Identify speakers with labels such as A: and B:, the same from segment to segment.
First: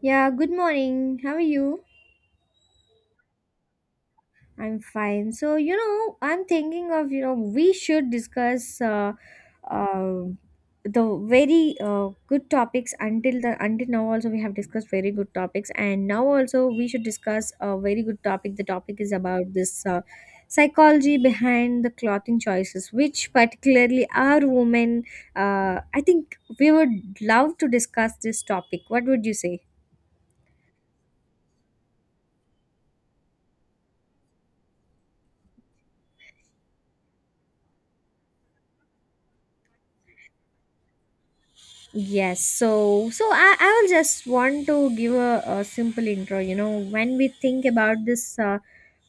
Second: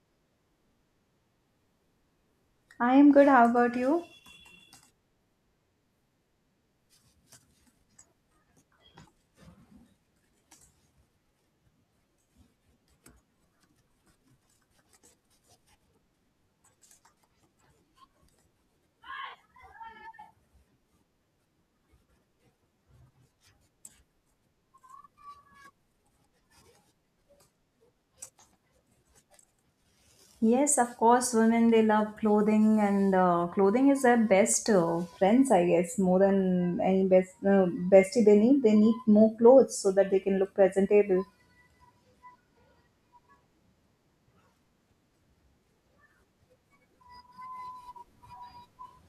A: Yeah, good morning. How are you?
B: I am good. How about you?
A: I'm fine. So, you know, I'm thinking of, you know, we should discuss uh, the very good topics until the until now also we have discussed very good topics, and now also we should discuss a very good topic. The topic is about this psychology behind the clothing choices, which particularly our women, I think we would love to discuss this topic. What would you say?
B: Yes, of course. Women they love clothing, and clothing is their best friends, I guess. More than any best bestie, they need more clothes so that they can look presentable.
A: Yes, so I will just want to give a simple intro. You know, when we think about this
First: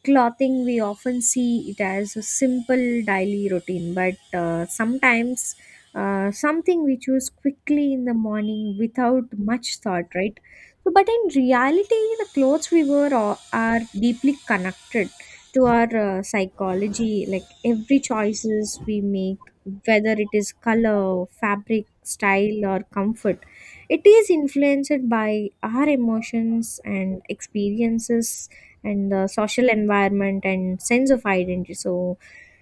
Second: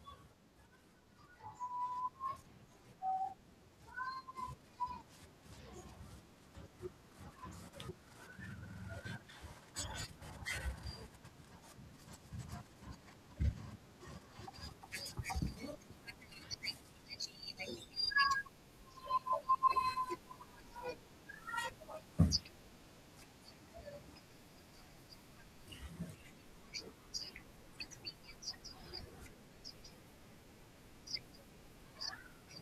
A: clothing, we often see it as a simple daily routine, but sometimes something we choose quickly in the morning without much thought, right? So but in reality, the clothes we wear are deeply connected to our psychology. Like every choices we make, whether it is color, fabric, style, or comfort, it is influenced by our emotions and experiences, and the social environment and sense of identity. So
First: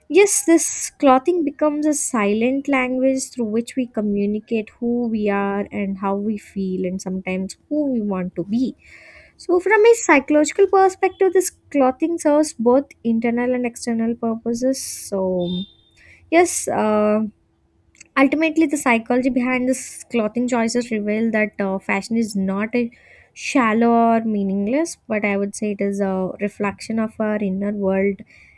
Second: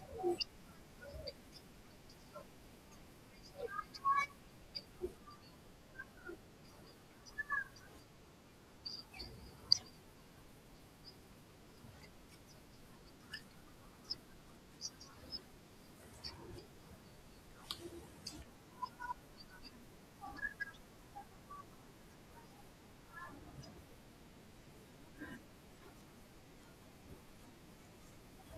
A: yes, this clothing becomes a silent language through which we communicate who we are and how we feel, and sometimes who we want to be. So from a psychological perspective, this clothing serves both internal and external purposes. So yes, ultimately, the psychology behind this clothing choices reveal that fashion is not a shallow or meaningless, but I would say it is a reflection of our inner world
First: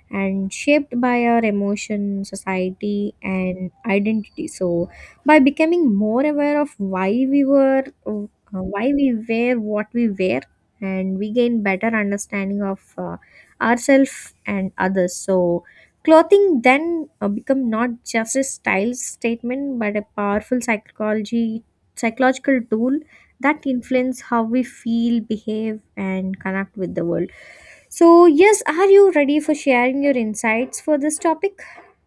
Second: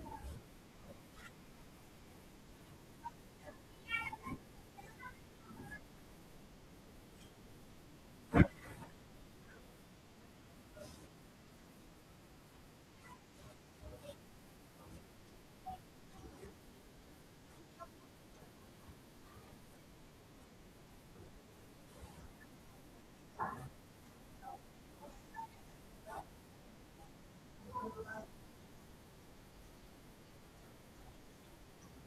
A: and shaped by our emotion, society, and identity. So by becoming more aware of why we wear what we wear, and we gain better understanding of ourselves and others. So clothing then become not just a style statement but a powerful psychology psychological tool that influence how we feel, behave, and connect with the world. So yes, are you ready for sharing your insights for this topic?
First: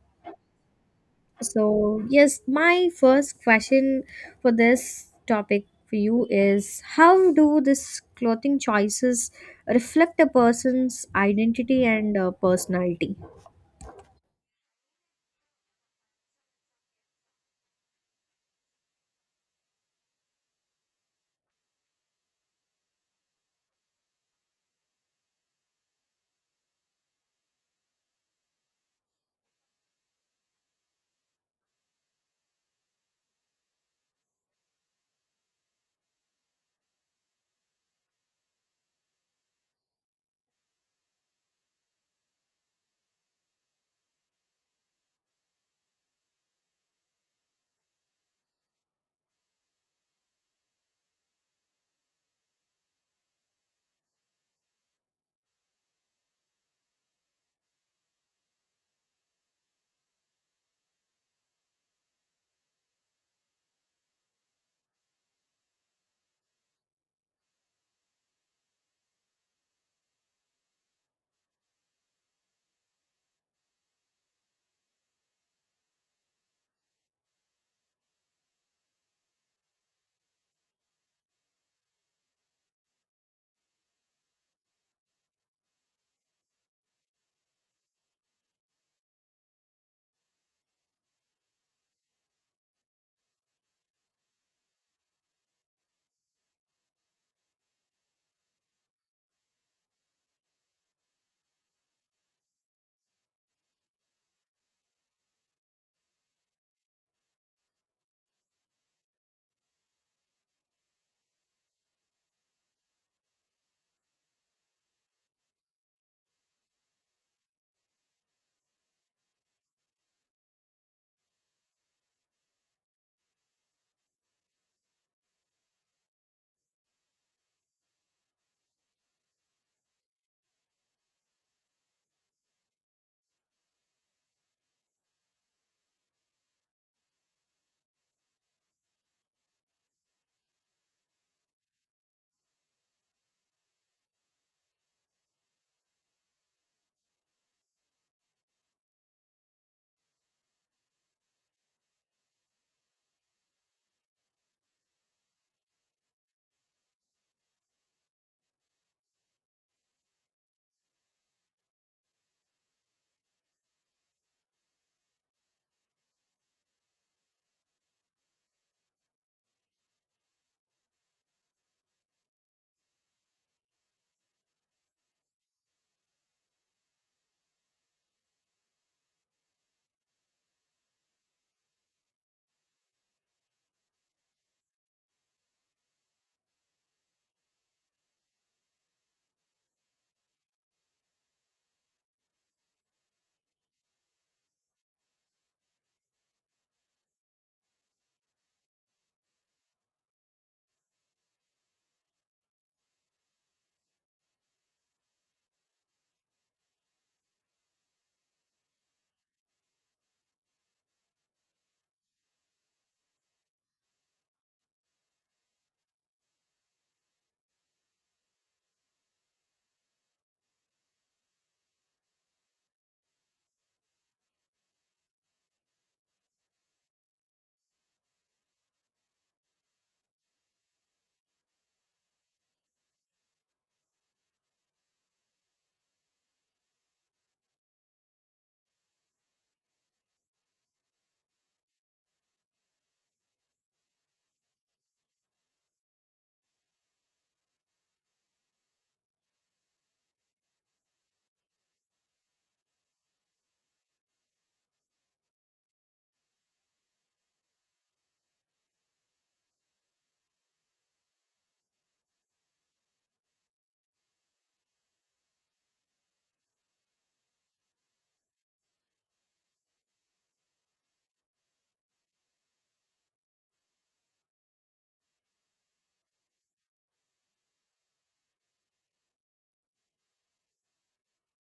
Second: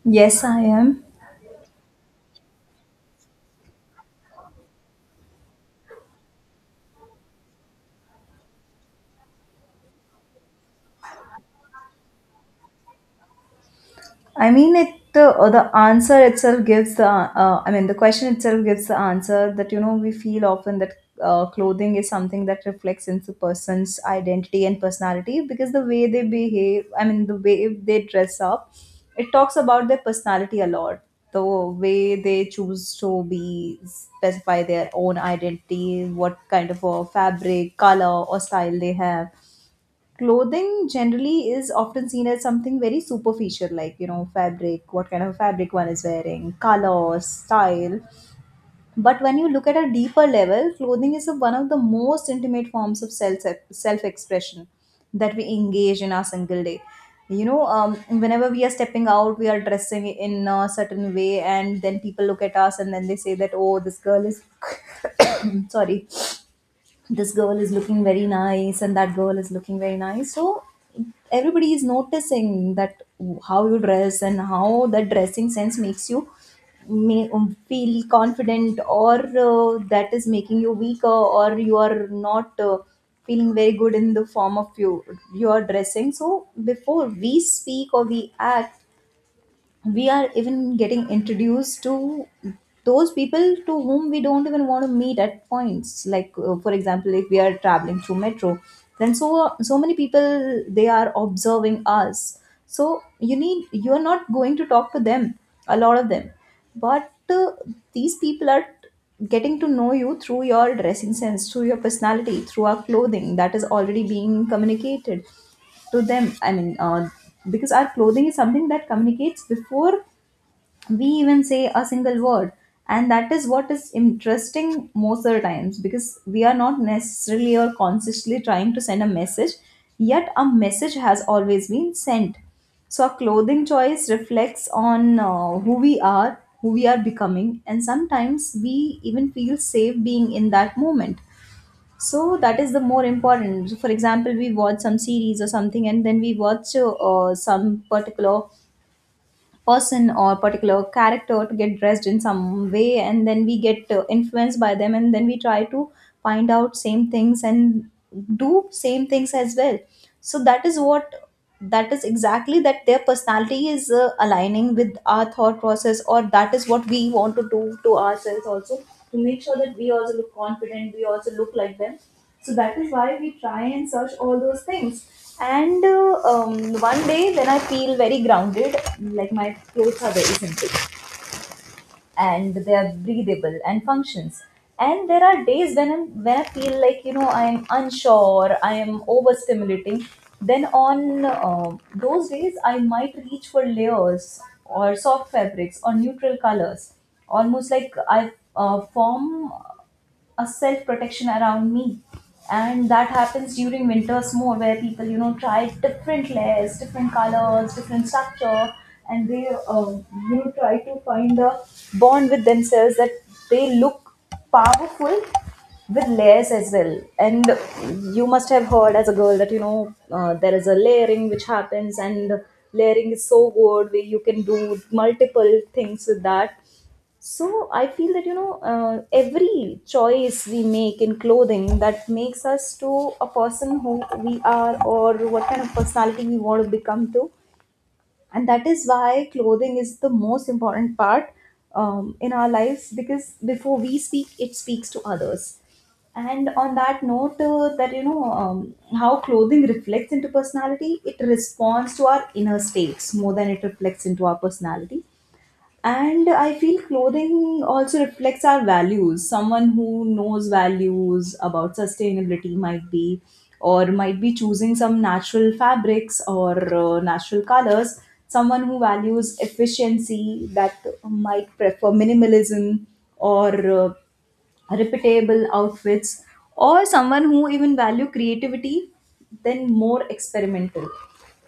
B: Yes, I am.
A: So yes, my first question for this topic for you is, how do this clothing choices reflect a person's identity and personality?
B: I mean, it the answer itself gives the I mean the question itself gives the answer that we feel often that clothing is something that reflects into person's identity and personality, because the way they behave, I mean the way they dress up, it talks about their personality a lot. The way they choose to be specify their own identity, what kind of a fabric, color, or style they have. Clothing generally is often seen as something very superficial, like fabric, what kind of fabric one is wearing, color, style. But when you look at a deeper level, clothing is one of the most intimate forms of self expression that we engage in our single day. you know um, Whenever we are stepping out, we are dressing in a certain way, and then people look at us and then they say that, oh, this girl is sorry, this girl is looking very nice and that girl is looking very nice. So everybody is noticing that how you dress and how that dressing sense makes you may feel confident, or that is making you weaker, or you are not feeling very good in the form of your dressing. So before we speak or we act, we are even getting introduced to those people to whom we don't even want to meet at points, like for example, if we are traveling through metro, then so many people they are observing us. So you are not going to talk to them, a lot of them, but these people are getting to know you through your dressing sense, through your personality, through our clothing that is already being communicated to them. I mean, because our clothing is something that communicates before we even say a single word, and that is what is interesting most of the times, because we are not necessarily or consciously trying to send a message, yet a message has always been sent. So our clothing choice reflects on who we are, who we are becoming, and sometimes we even feel safe being in that moment. So that is the more important. So, for example, we watch some series or something and then we watch some particular person or particular character to get dressed in some way, and then we get influenced by them, and then we try to find out same things and do same things as well. So that is what, that is exactly that their personality is aligning with our thought process, or that is what we want to do to ourselves also, to make sure that we also look confident, we also look like them. So that is why we try and search all those things. And one day when I feel very grounded, like my clothes are very simple and they are breathable and functions. And there are days when I feel like I am unsure, I am overstimulating. Then on those days, I might reach for layers or soft fabrics or neutral colors, almost like I form a self protection around me. And that happens during winters more, where people try different layers, different colors, different structure, and they try to find a bond with themselves, that they look powerful with layers as well. And you must have heard as a girl that there is a layering which happens, and layering is so good where you can do multiple things with that. So I feel that every choice we make in clothing that makes us to a person who we are or what kind of personality we want to become to, and that is why clothing is the most important part in our lives, because before we speak, it speaks to others. And on that note, that how clothing reflects into personality, it responds to our inner states more than it reflects into our personality. And I feel clothing also reflects our values. Someone who knows values about sustainability might be choosing some natural fabrics or natural colors. Someone who values efficiency, that might prefer minimalism or reputable outfits, or someone who even value creativity, then more experimental,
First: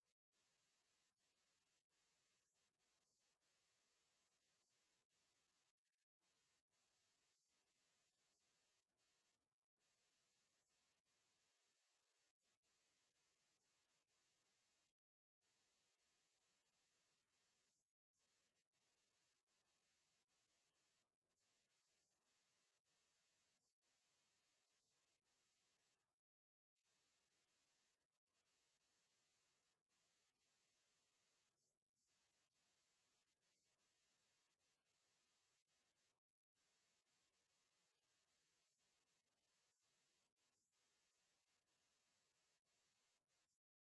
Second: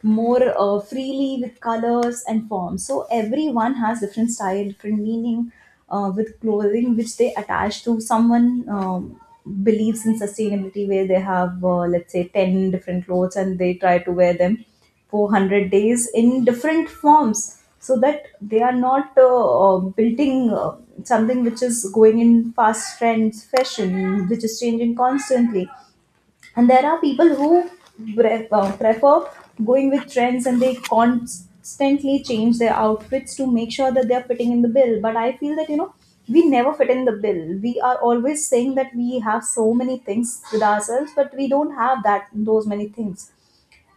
B: more freely with colors and forms. So everyone has different style, different meaning with clothing which they attach to. Someone believes in sustainability where they have let's say 10 different clothes and they try to wear them 400 days in different forms, so that they are not building something which is going in fast trends fashion, which is changing constantly. And there are people who prefer going with trends, and they constantly change their outfits to make sure that they are fitting in the bill. But I feel that you know, we never fit in the bill. We are always saying that we have so many things with ourselves, but we don't have that, those many things.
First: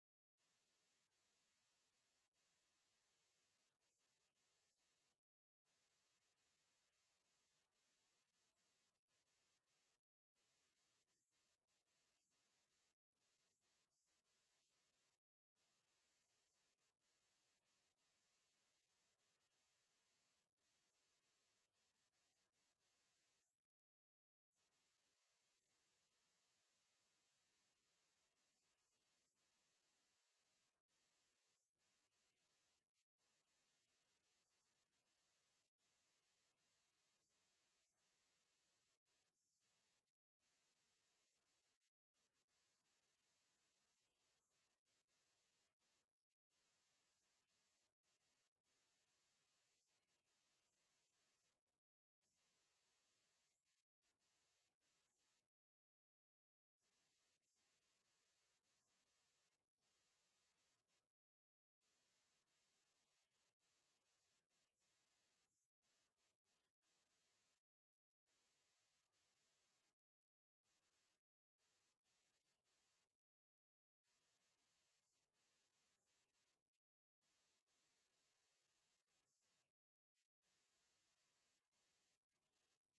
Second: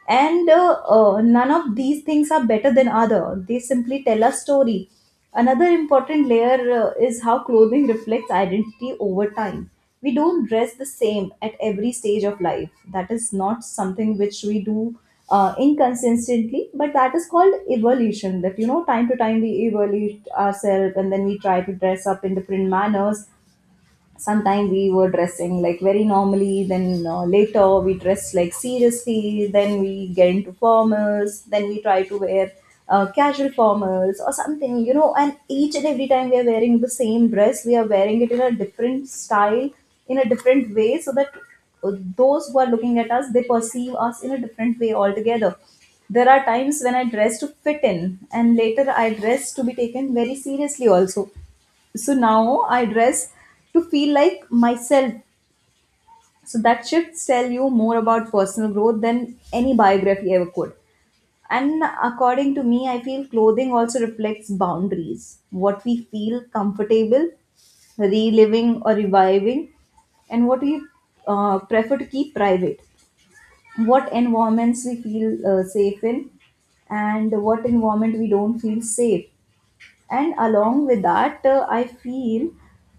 B: And none of these things are better than other. They simply tell a story. Another important layer is how clothing reflects identity over time. We don't dress the same at every stage of life. That is not something which we do inconsistently, but that is called evolution, that time to time we evaluate ourselves and then we try to dress up in different manners. Sometimes we were dressing like very normally, then later we dress like seriously, then we get into formals, then we try to wear casual formals or something, you know, and each and every time we are wearing the same dress we are wearing it in a different style, in a different way, so that those who are looking at us, they perceive us in a different way altogether. There are times when I dress to fit in, and later I dress to be taken very seriously also. So now I dress to feel like myself. So that shifts tell you more about personal growth than any biography ever could. And according to me, I feel clothing also reflects boundaries, what we feel comfortable reliving or reviving, and what we prefer to keep private, what environments we feel safe in, and what environment we don't feel safe. And along with that, I feel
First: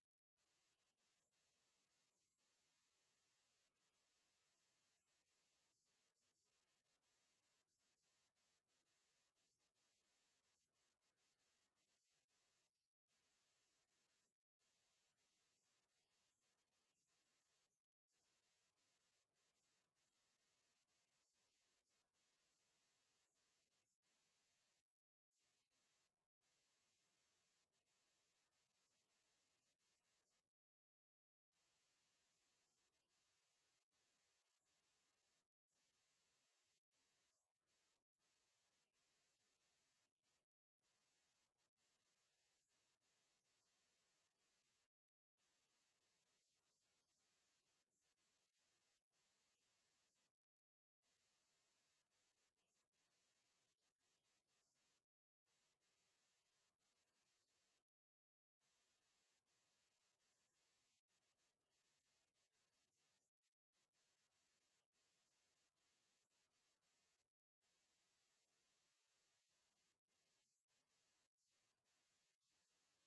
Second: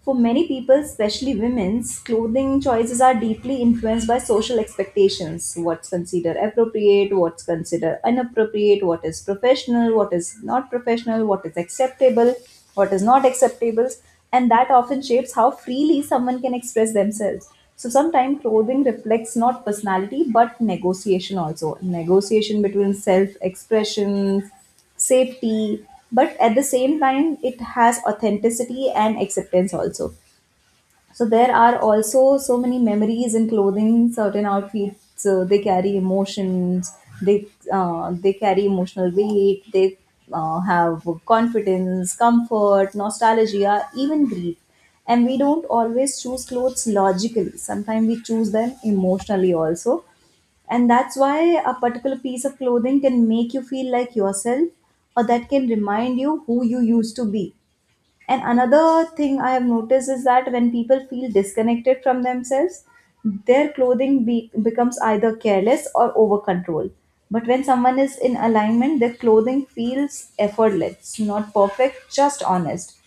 B: for many people, especially women's clothing choices are deeply influenced by social expectations, what's considered appropriate, what's considered inappropriate, what is professional, what is not professional, what is acceptable, what is not acceptable. And that often shapes how freely someone can express themselves. So sometimes clothing reflects not personality but negotiation also, negotiation between self expression, safety, but at the same time it has authenticity and acceptance also. So there are also so many memories in clothing. Certain outfits, they carry emotions. They carry emotional weight. They have confidence, comfort, nostalgia, even grief. And we don't always choose clothes logically. Sometimes we choose them emotionally also. And that's why a particular piece of clothing can make you feel like yourself, or that can remind you who you used to be. And another thing I have noticed is that when people feel disconnected from themselves, their clothing becomes either careless or over control. But when someone is in alignment, their clothing feels effortless, not perfect, just honest.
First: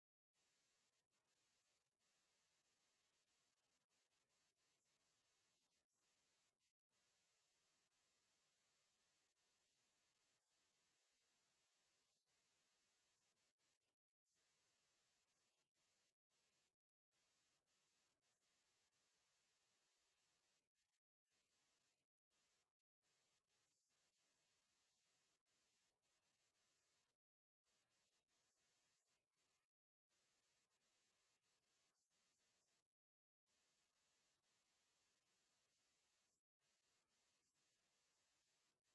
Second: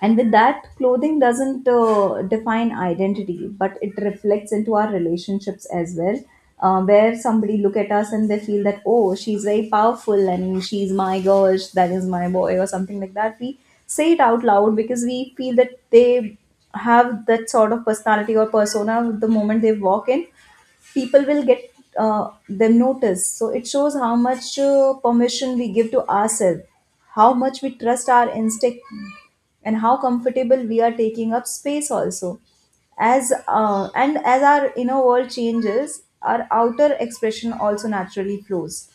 B: And with that, clothing doesn't define identity, but it reflects into our relationships as well, where somebody look at us and they feel that, oh, she's very powerful and she's my girl, that is my boy or something like that. We say it out loud because we feel that they have that sort of personality or persona. The moment they walk in, people will get them notice. So it shows how much permission we give to ourselves, how much we trust our instinct, and how comfortable we are taking up space also. As and as our inner world changes, our outer expression also naturally flows.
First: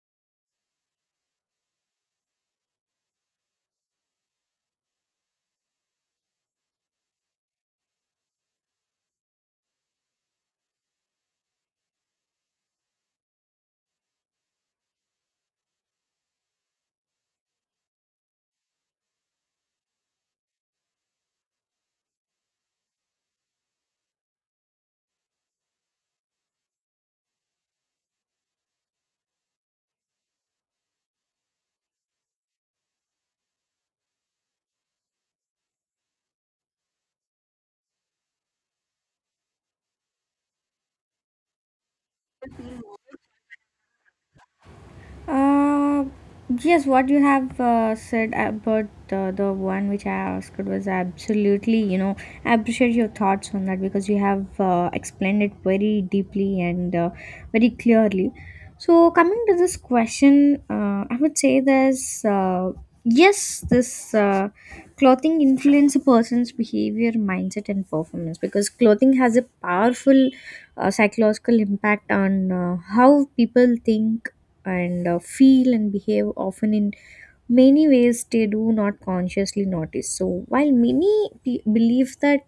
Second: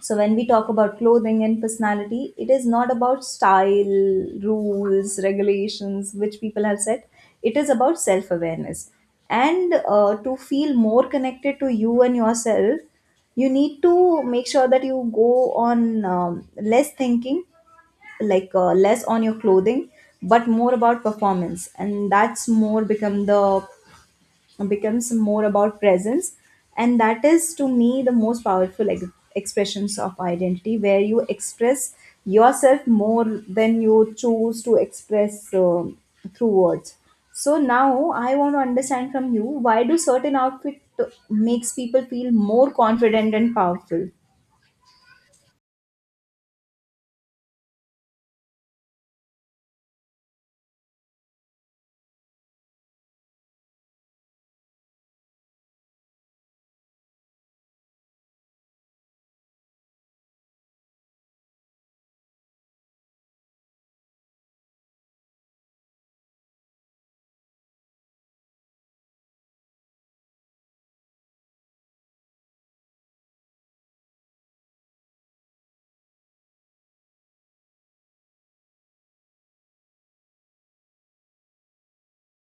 B: So when we talk about clothing and personality, it is not about style, rules, regulations, which people have set. It is about self awareness. And to feel more connected to you and yourself, you need to make sure that you go on less thinking, like less on your clothing, but more about performance. And that's more becomes more about presence, and that is to me the most powerful expressions of identity, where you express yourself more than you choose to express through words. So now I want to understand from you, why do certain outfit makes people feel more confident and powerful?
A: Uh, yes, what you have said about the one which I asked was absolutely, you know, I appreciate your thoughts on that because you have explained it very deeply and very clearly. So coming to this question, I would say this clothing influence a person's behavior, mindset, and performance because clothing has a powerful psychological impact on how people think and feel and behave, often in many ways they do not consciously notice. So while many pe- believe that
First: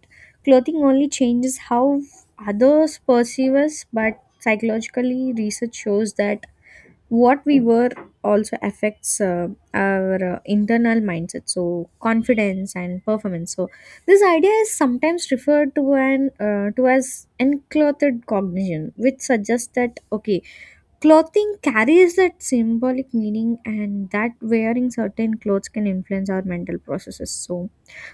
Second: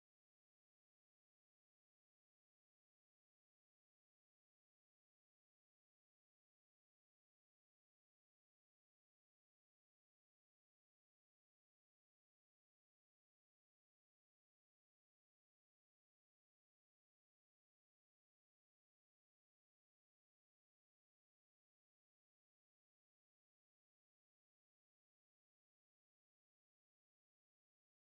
A: clothing only changes how others perceive us, but psychologically, research shows that what we wear also affects our internal mindset, so confidence and performance. So this idea is sometimes referred to an to as enclothed cognition, which suggests that okay, clothing carries that symbolic meaning, and that wearing certain clothes can influence our mental processes. So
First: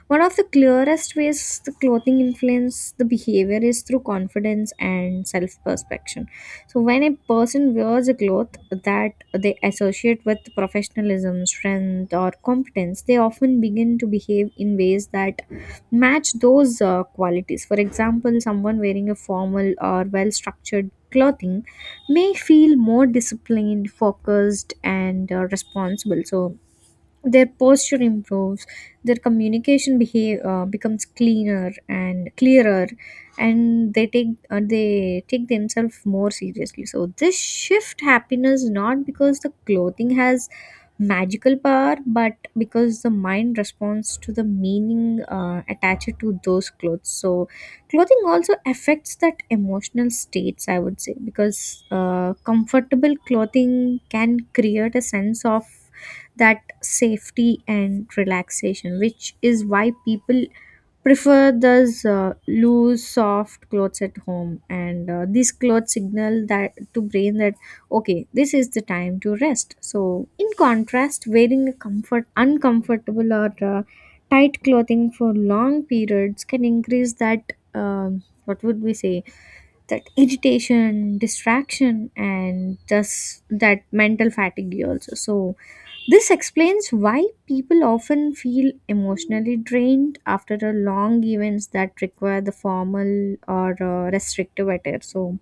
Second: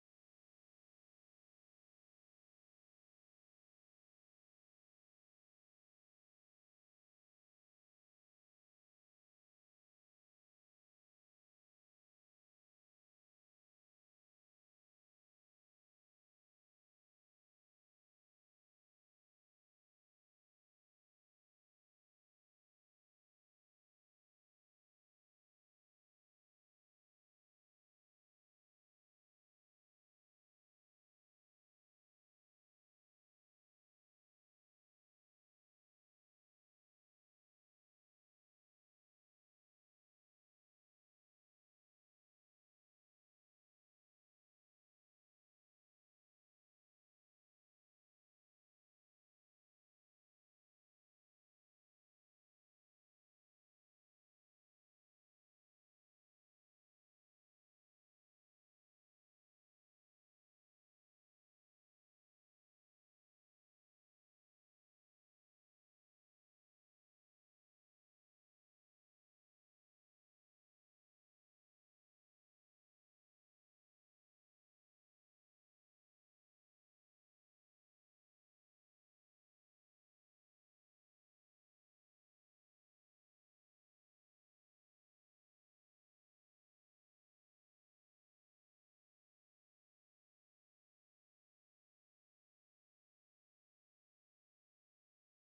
A: one of the clearest ways the clothing influence the behavior is through confidence and self-perception. So when a person wears a cloth that they associate with professionalism, strength, or competence, they often begin to behave in ways that match those qualities. For example, someone wearing a formal or well-structured clothing may feel more disciplined, focused, and responsible. So their posture improves, their communication becomes cleaner and clearer, and they take themselves more seriously. So this shift happiness not because the clothing has magical power, but because the mind responds to the meaning attached to those clothes. So clothing also affects that emotional states. I would say because comfortable clothing can create a sense of that safety and relaxation, which is why people prefer those loose, soft clothes at home. And these clothes signal that to brain that okay, this is the time to rest. So in contrast, wearing a uncomfortable or tight clothing for long periods can increase that. What would we say, that irritation, distraction, and thus that mental fatigue also. So this explains why people often feel emotionally drained after a long events that require the formal or restrictive attire. So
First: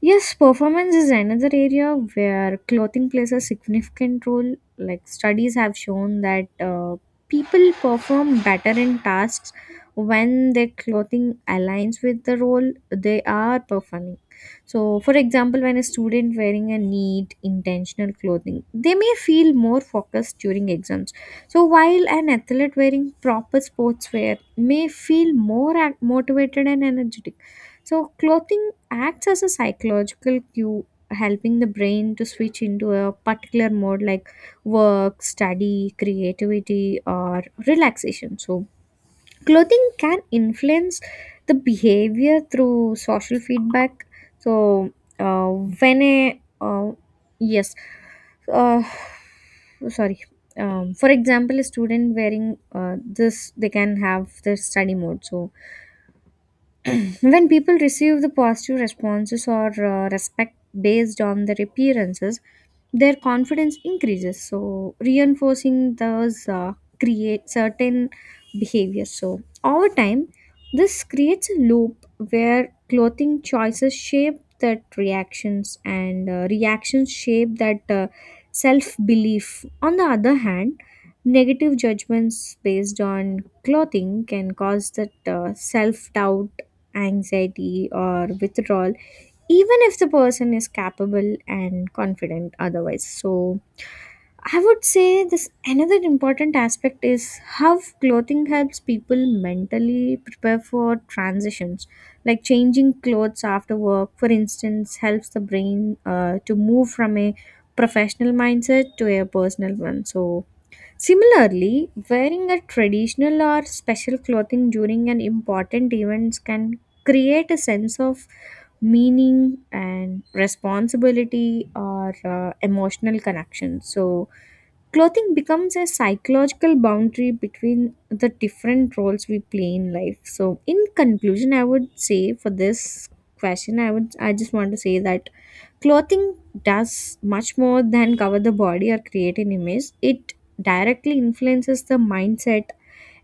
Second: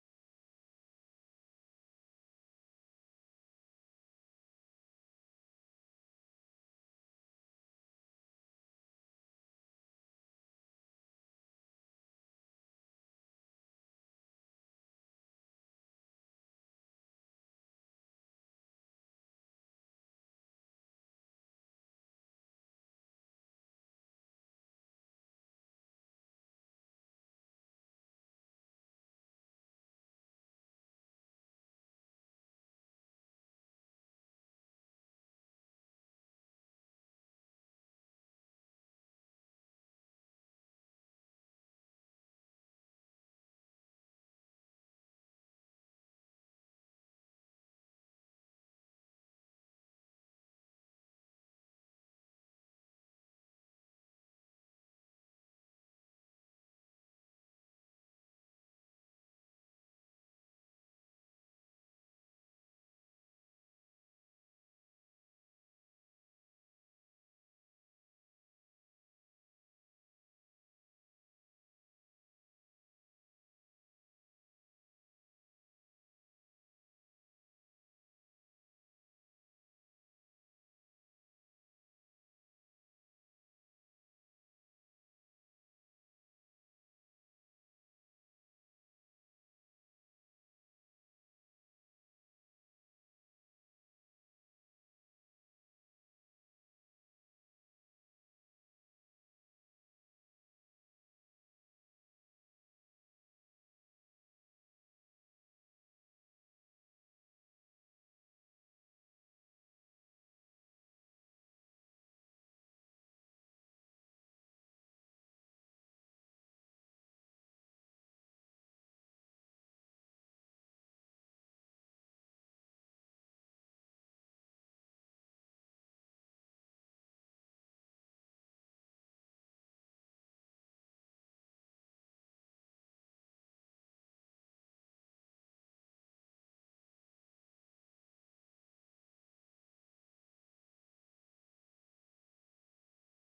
A: yes, performance is another area where clothing plays a significant role. Like studies have shown that people perform better in tasks when their clothing aligns with the role they are performing. So for example, when a student wearing a neat, intentional clothing, they may feel more focused during exams. So while an athlete wearing proper sportswear may feel more ac- motivated and energetic, so clothing acts as a psychological cue, helping the brain to switch into a particular mode like work, study, creativity, or relaxation. So clothing can influence the behavior through social feedback. So, uh, when a uh, yes, uh, sorry. For example, a student wearing this, they can have the study mode. So when people receive the positive responses or respect based on their appearances, their confidence increases, so reinforcing those create certain behaviors. So over time, this creates a loop where clothing choices shape that reactions, and reactions shape that self belief. On the other hand, negative judgments based on clothing can cause that self doubt, anxiety, or withdrawal, even if the person is capable and confident otherwise. So I would say this another important aspect is how clothing helps people mentally prepare for transitions, like changing clothes after work, for instance, helps the brain to move from a professional mindset to a personal one. So similarly, wearing a traditional or special clothing during an important events can create a sense of meaning and responsibility or emotional connection. So clothing becomes a psychological boundary between the different roles we play in life. So in conclusion, I would say for this question, I just want to say that clothing does much more than cover the body or create an image. It directly influences the mindset,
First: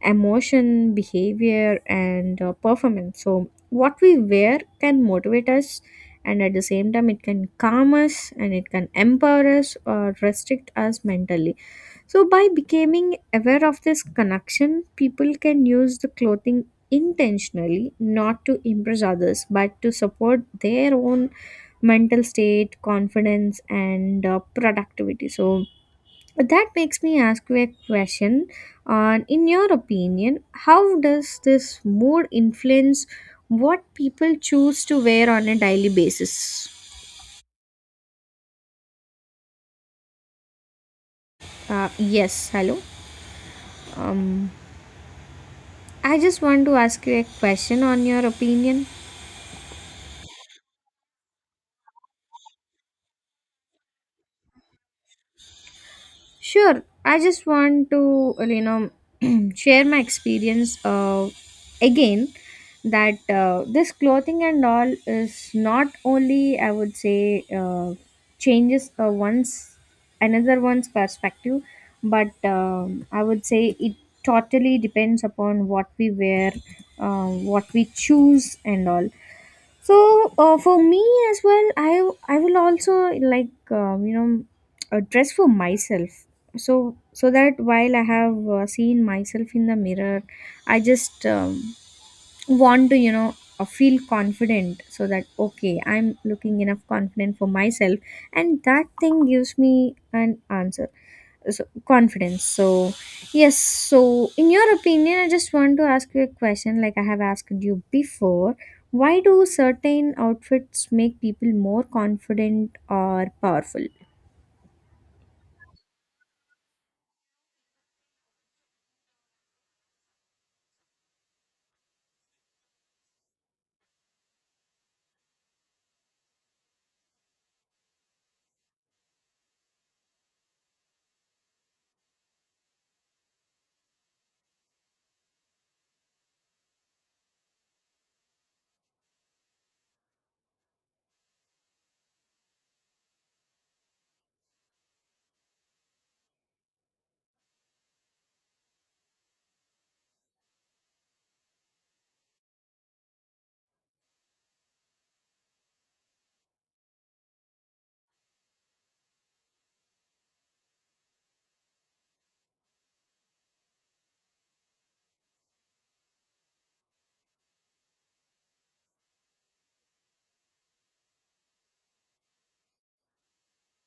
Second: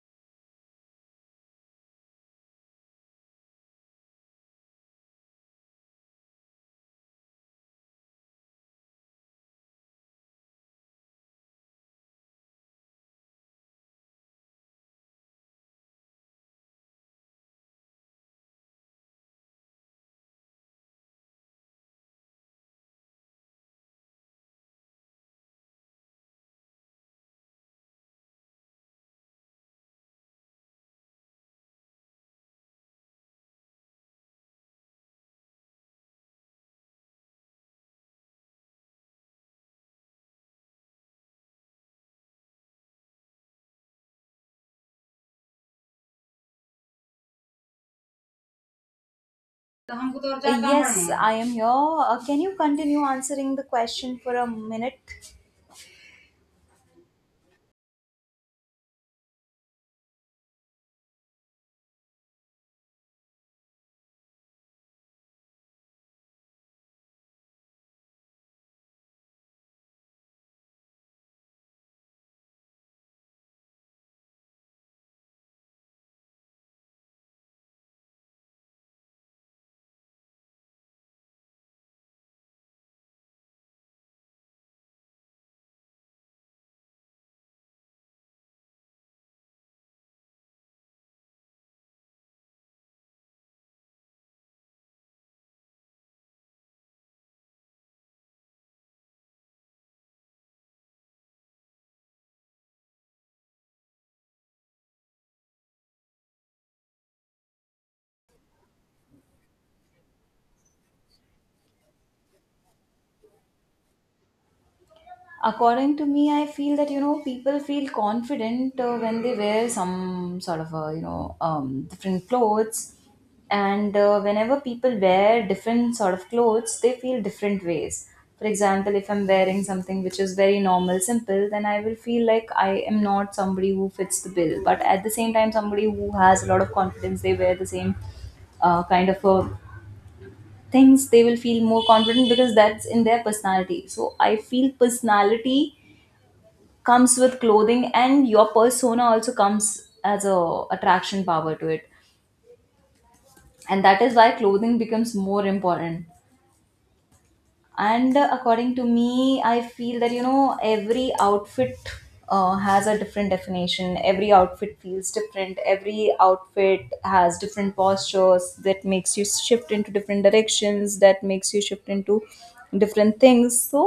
A: emotion, behavior, and performance. So what we wear can motivate us, and at the same time, it can calm us and it can empower us or restrict us mentally. So by becoming aware of this connection, people can use the clothing intentionally, not to impress others but to support their own mental state, confidence, and productivity. So but that makes me ask you a question on, in your opinion, how does this mood influence what people choose to wear on a daily basis? Yes, hello. Um, I just want to ask you a question on your opinion.
B: Yes, I am here. Can you continue answering the question for a minute?
A: Sure, I just want to you know, share my experience, again, that this clothing and all is not only, I would say, changes one's another one's perspective, but I would say it totally depends upon what we wear, what we choose, and all. So for me as well, I will also like, you know, dress for myself, so so that while I have seen myself in the mirror, I just want to, you know, feel confident, so that okay, I'm looking enough confident for myself, and that thing gives me an answer. So confidence. So yes, so in your opinion, I just want to ask you a question, like I have asked you before, why do certain outfits make people more confident or powerful?
B: According to me, I feel that you know, people feel confident when they wear some sort of different clothes. And whenever people wear different sort of clothes, they feel different ways. For example, if I'm wearing something which is very normal, simple, then I will feel like I am not somebody who fits the bill. But at the same time, somebody who has a lot of confidence, they wear the same kind of things, they will feel more confident because that's in their personality. So I feel personality comes with clothing, and your persona also comes as a attraction power to it, and that is why clothing becomes more important. And according to me, I feel that you know, every outfit has a different definition. Every outfit feels different. Every outfit has different postures that makes you shift into different directions, that makes you shift into different things. So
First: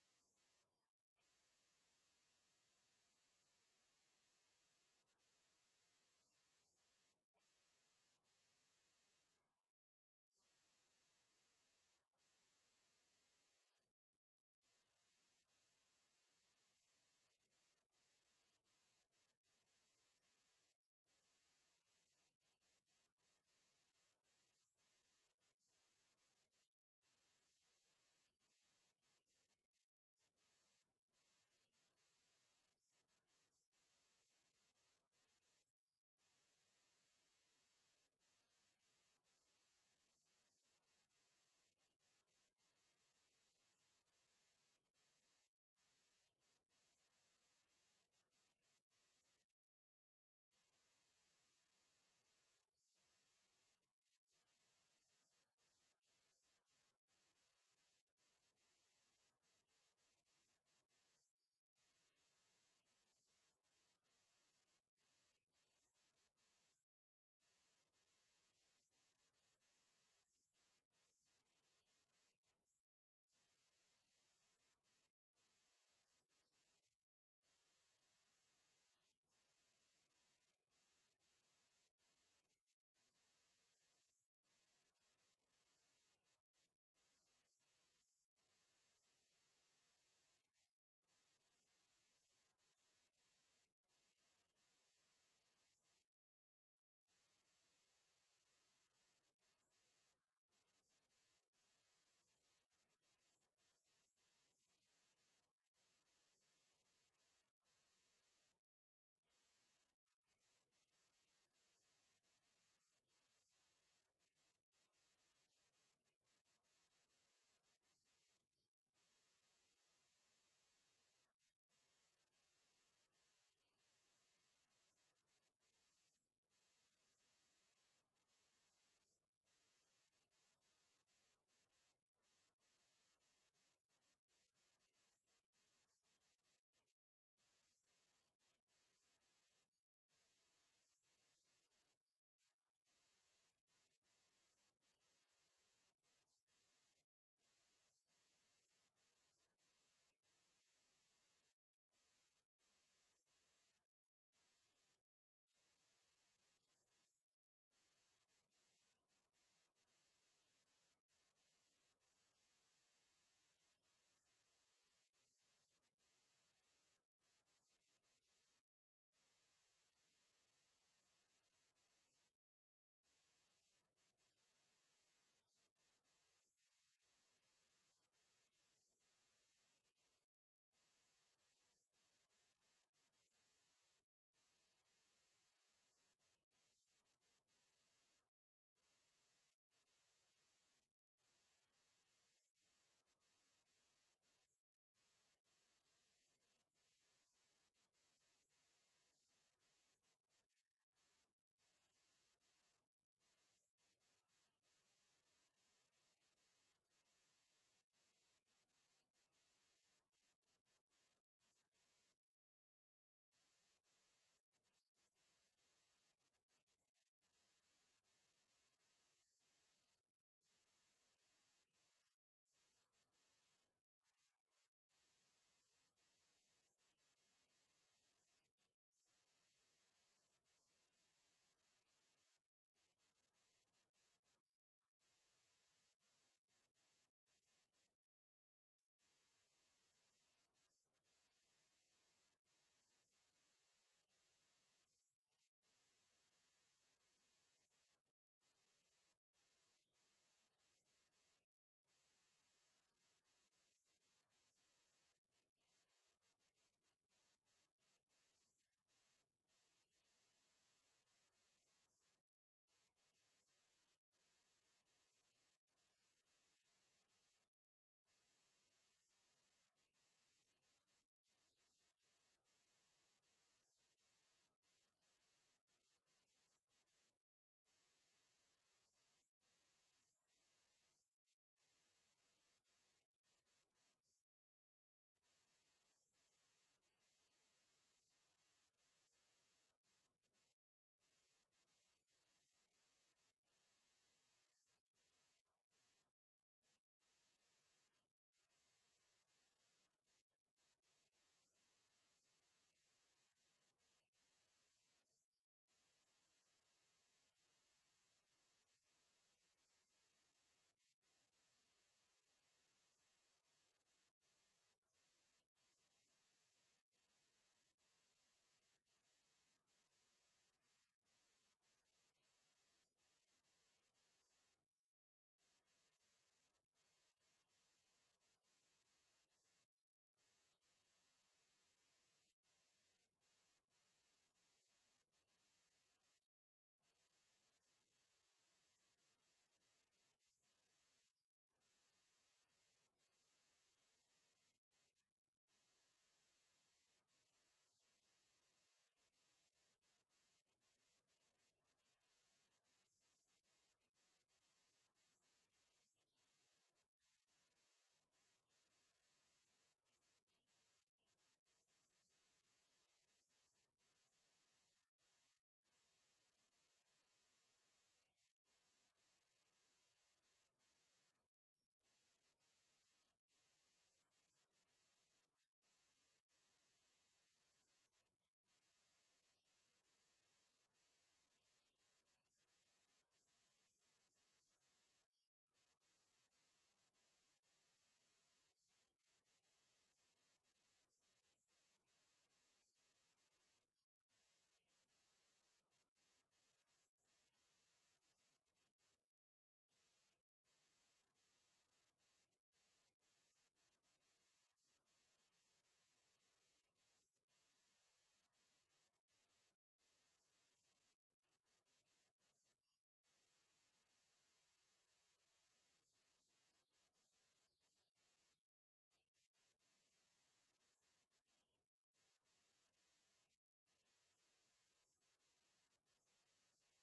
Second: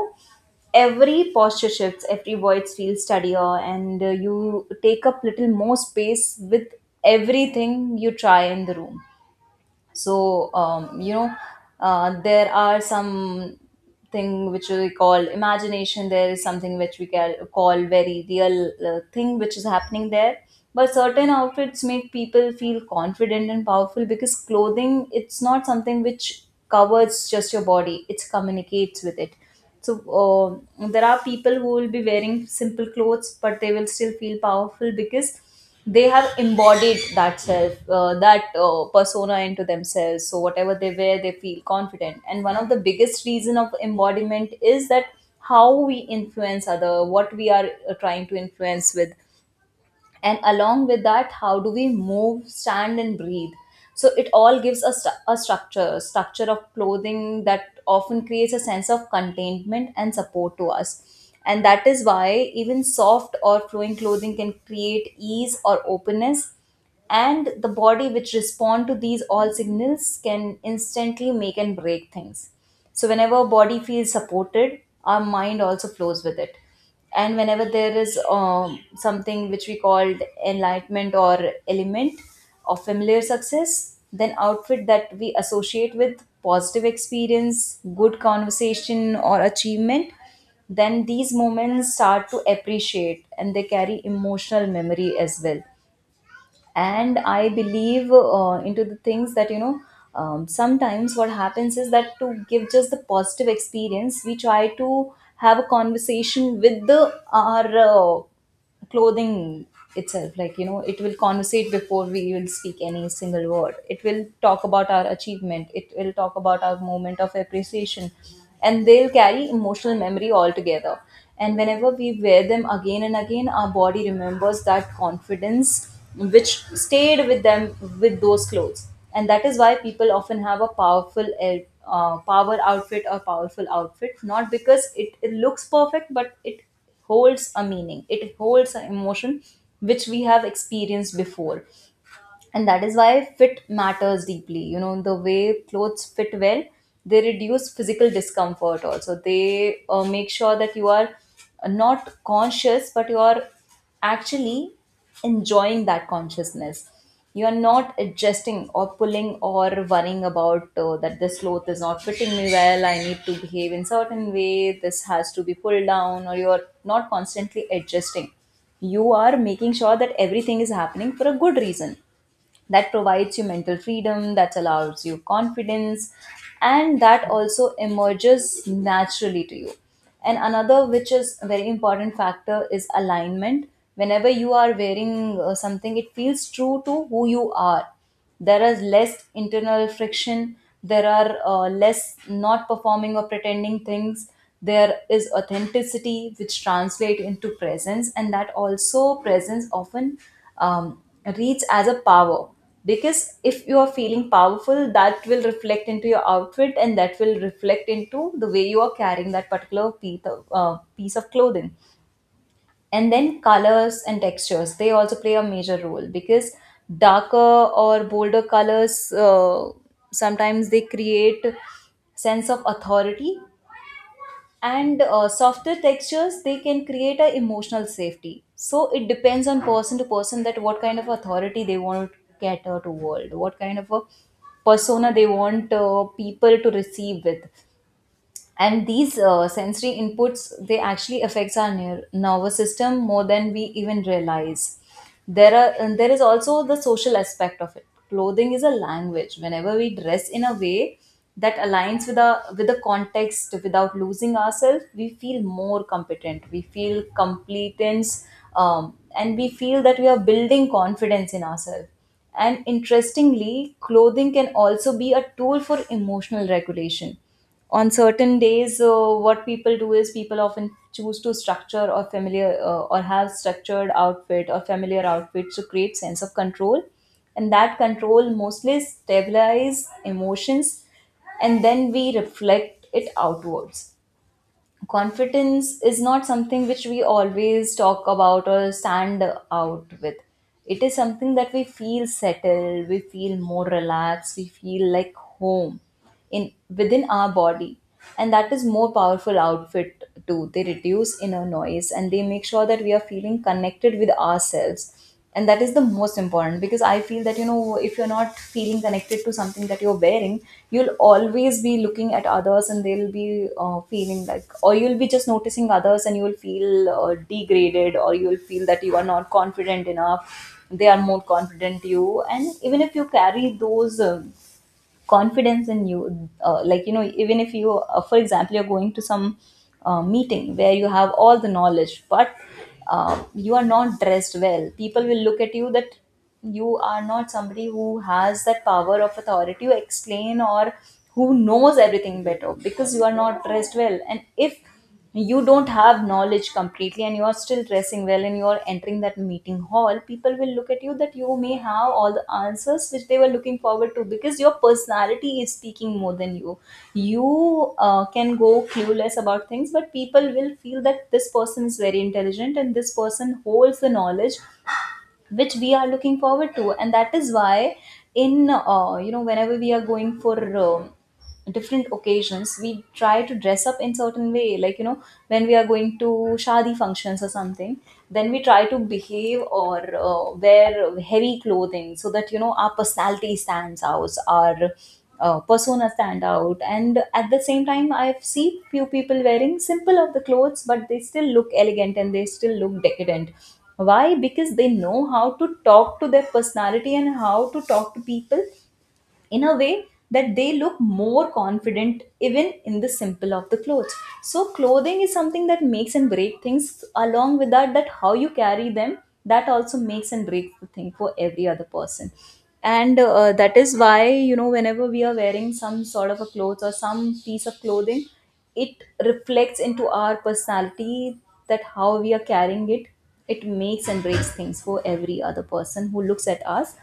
B: every posture shifts, every voice feels steadier, and you take up little more space with everything you try in the room. So there are some thing which we call imagination. There is something which we can call very real thing which is happening there. But certain outfits make people feel confident and powerful because clothing, it's not something which covers just your body, it communicates with it. So there are people who will be wearing simple clothes, but they will still feel powerful because they have embodied that self, that persona into themselves. So whatever they wear, they feel confident. And one of the biggest reason of embodiment is that how we influence other, what we are trying to influence with, and along with that, how do we move, stand and breathe. So it all gives us a structure of clothing that often creates a sense of containment and support to us. And that is why even soft or flowing clothing can create ease or openness, and the body which respond to these all signals can instantly make and break things. So whenever body feels supported, our mind also flows with it. And whenever there is something which we called enlightenment or element of familiar success, then outfit that we associate with positive experience, good conversation or achievement, then these moments start to appreciate and they carry emotional memory as well. And I believe into the things that you know, sometimes what happens is that, to give just the positive experience, we try to have a conversation with the our clothing itself. Like you know, it will conversate before we will speak any single word. It will talk about our achievement, it will talk about our moment of appreciation, and they'll carry emotional memory altogether. And whenever we wear them again and again, our body remembers that confidence which stayed with them, with those clothes. And that is why people often have a powerful power outfit or powerful outfit, not because it looks perfect, but it holds a meaning, it holds an emotion which we have experienced before. And that is why fit matters deeply. You know, the way clothes fit well, they reduce physical discomfort also. They make sure that you are not conscious, but you are actually enjoying that consciousness. You are not adjusting or pulling or worrying about that this cloth is not fitting me well, I need to behave in certain way, this has to be pulled down, or you are not constantly adjusting. You are making sure that everything is happening for a good reason. That provides you mental freedom, that allows you confidence, and that also emerges naturally to you. And another which is a very important factor is alignment. Whenever you are wearing something, it feels true to who you are. There is less internal friction. There are less not performing or pretending things. There is authenticity which translate into presence, and that also presence often um, reads as a power. Because if you are feeling powerful, that will reflect into your outfit, and that will reflect into the way you are carrying that particular piece of clothing. And then colors and textures, they also play a major role, because darker or bolder colors sometimes they create sense of authority, and softer textures, they can create a emotional safety. So it depends on person to person, that what kind of authority they want to cater to world, what kind of a persona they want people to receive with. And these sensory inputs, they actually affects our nervous system more than we even realize. There are, and there is also the social aspect of it. Clothing is a language. Whenever we dress in a way that aligns with our, with the context without losing ourselves, we feel more competent, we feel competence, and we feel that we are building confidence in ourselves. And interestingly, clothing can also be a tool for emotional regulation. On certain days, what people do is, people often choose to structure or familiar or have structured outfit or familiar outfits to create sense of control, and that control mostly stabilize emotions, and then we reflect it outwards. Confidence is not something which we always talk about or stand out with. It is something that we feel settled, we feel more relaxed, we feel like home in within our body. And that is more powerful outfit too. They reduce inner noise and they make sure that we are feeling connected with ourselves. And that is the most important, because I feel that you know, if you're not feeling connected to something that you're wearing, you'll always be looking at others, and they'll be feeling like, or you'll be just noticing others, and you'll feel degraded, or you'll feel that you are not confident enough, they are more confident you. And even if you carry those confidence in you, like you know, even if you for example, you're going to some meeting where you have all the knowledge, but you are not dressed well, people will look at you that you are not somebody who has that power of authority to explain, or who knows everything better, because you are not dressed well. And if you don't have knowledge completely, and you are still dressing well, and you are entering that meeting hall, people will look at you that you may have all the answers which they were looking forward to, because your personality is speaking more than you. You can go clueless about things, but people will feel that this person is very intelligent, and this person holds the knowledge which we are looking forward to. And that is why in whenever we are going for different occasions, we try to dress up in certain way. Like you know, when we are going to shadi functions or something, then we try to behave or wear heavy clothing, so that you know, our personality stands out, our persona stand out. And at the same time, I've seen few people wearing simple of the clothes, but they still look elegant and they still look decadent. Why? Because they know how to talk to their personality and how to talk to people in a way that they look more confident even in the simple of the clothes. So clothing is something that makes and break things. Along with that, that how you carry them, that also makes and breaks the thing for every other person. And that is why you know whenever we are wearing some sort of a clothes or some piece of clothing it reflects into our personality that how we are carrying it it makes and breaks things for every other person who looks at us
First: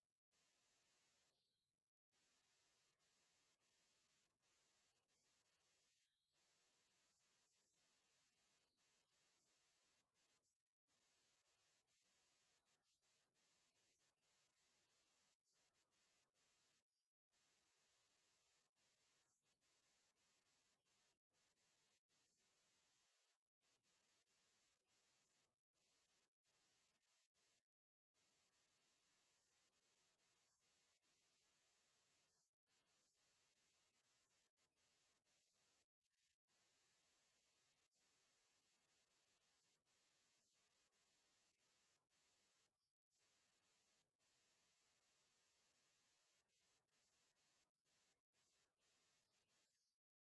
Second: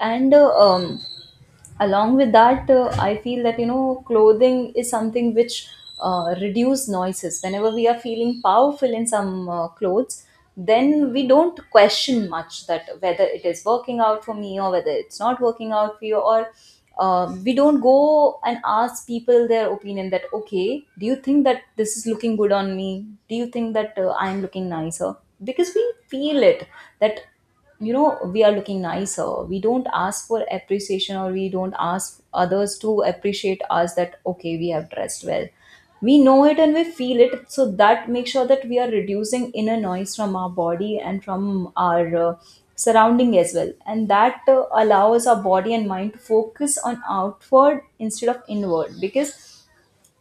B: and along with that, I feel that you know, clothing is something which reduce noises. Whenever we are feeling powerful in some clothes, then we don't question much that whether it is working out for me, or whether it's not working out for you, or we don't go and ask people their opinion, that okay, do you think that this is looking good on me, do you think that I'm looking nicer, because we feel it. That you know, we are looking nicer. We don't ask for appreciation, or we don't ask others to appreciate us, that okay, we have dressed well. We know it and we feel it. So that makes sure that we are reducing inner noise from our body and from our surrounding as well. And that allows our body and mind to focus on outward instead of inward. Because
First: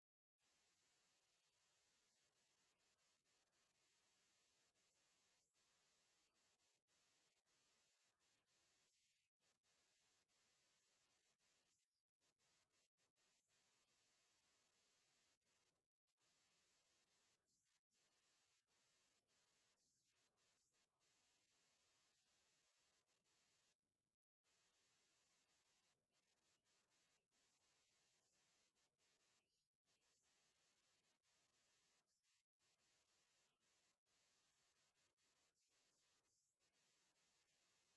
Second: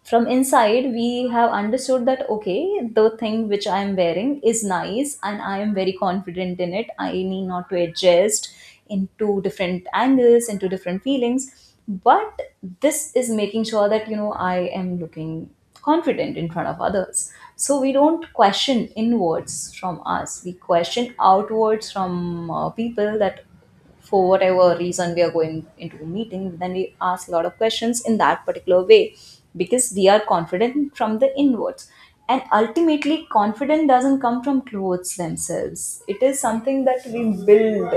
B: from inside we have understood that okay, the thing which I am wearing is nice and I am very confident in it. I need not to adjust into different angles, into different feelings. But this is making sure that you know, I am looking confident in front of others. So we don't question inwards from us, we question outwards from people. That for whatever reason we are going into a meeting, then we ask a lot of questions in that particular way, because we are confident from the inwards. And ultimately, confidence doesn't come from clothes themselves. It is something that we build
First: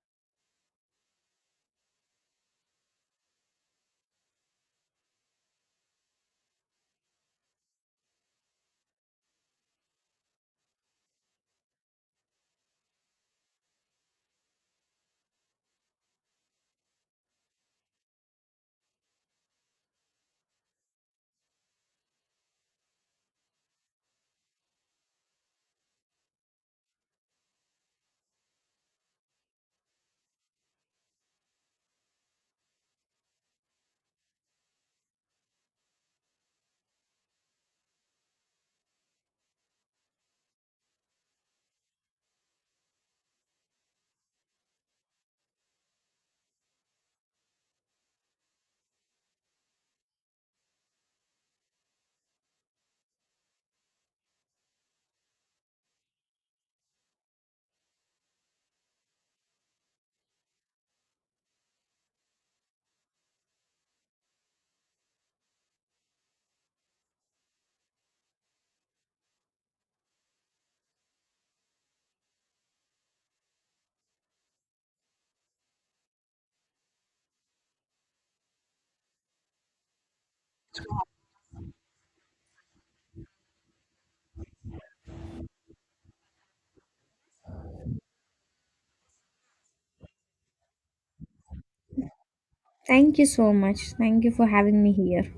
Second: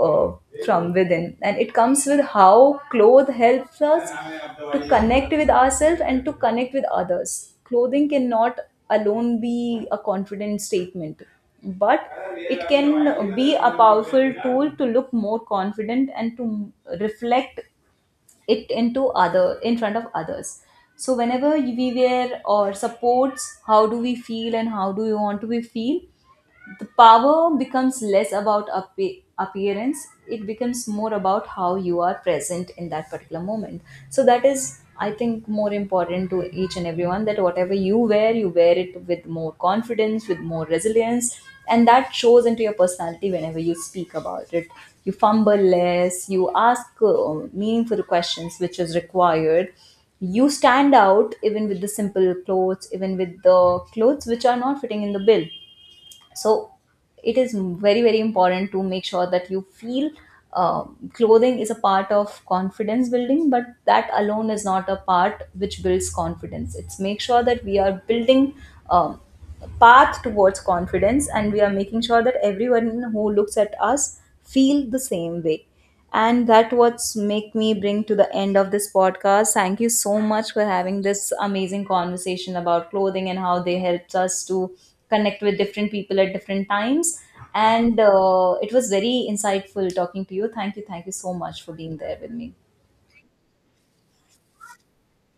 B: uh, from within, and it comes with how clothes helps us to connect with ourselves and to connect with others. Clothing cannot alone be a confident statement, but it can be a powerful tool to look more confident and to reflect it into other, in front of others. So whenever we wear or supports how do we feel and how do we want to be feel, the power becomes less about appearance, it becomes more about how you are present in that particular moment. So that is I think more important to each and everyone, that whatever you wear, you wear it with more confidence, with more resilience. And that shows into your personality. Whenever you speak about it, you fumble less, you ask meaningful questions which is required. You stand out even with the simple clothes, even with the clothes which are not fitting in the bill. So it is very very important to make sure that you feel, clothing is a part of confidence building, but that alone is not a part which builds confidence. It's make sure that we are building um, a path towards confidence, and we are making sure that everyone who looks at us feel the same way. And that what's make me bring to the end of this podcast. Thank you so much for having this amazing conversation about clothing and how they helped us to connect with different people at different times. And it was very insightful talking to you. Thank you. Thank you so much for being there with me.
A: Thank you so much. Thank you for having me here.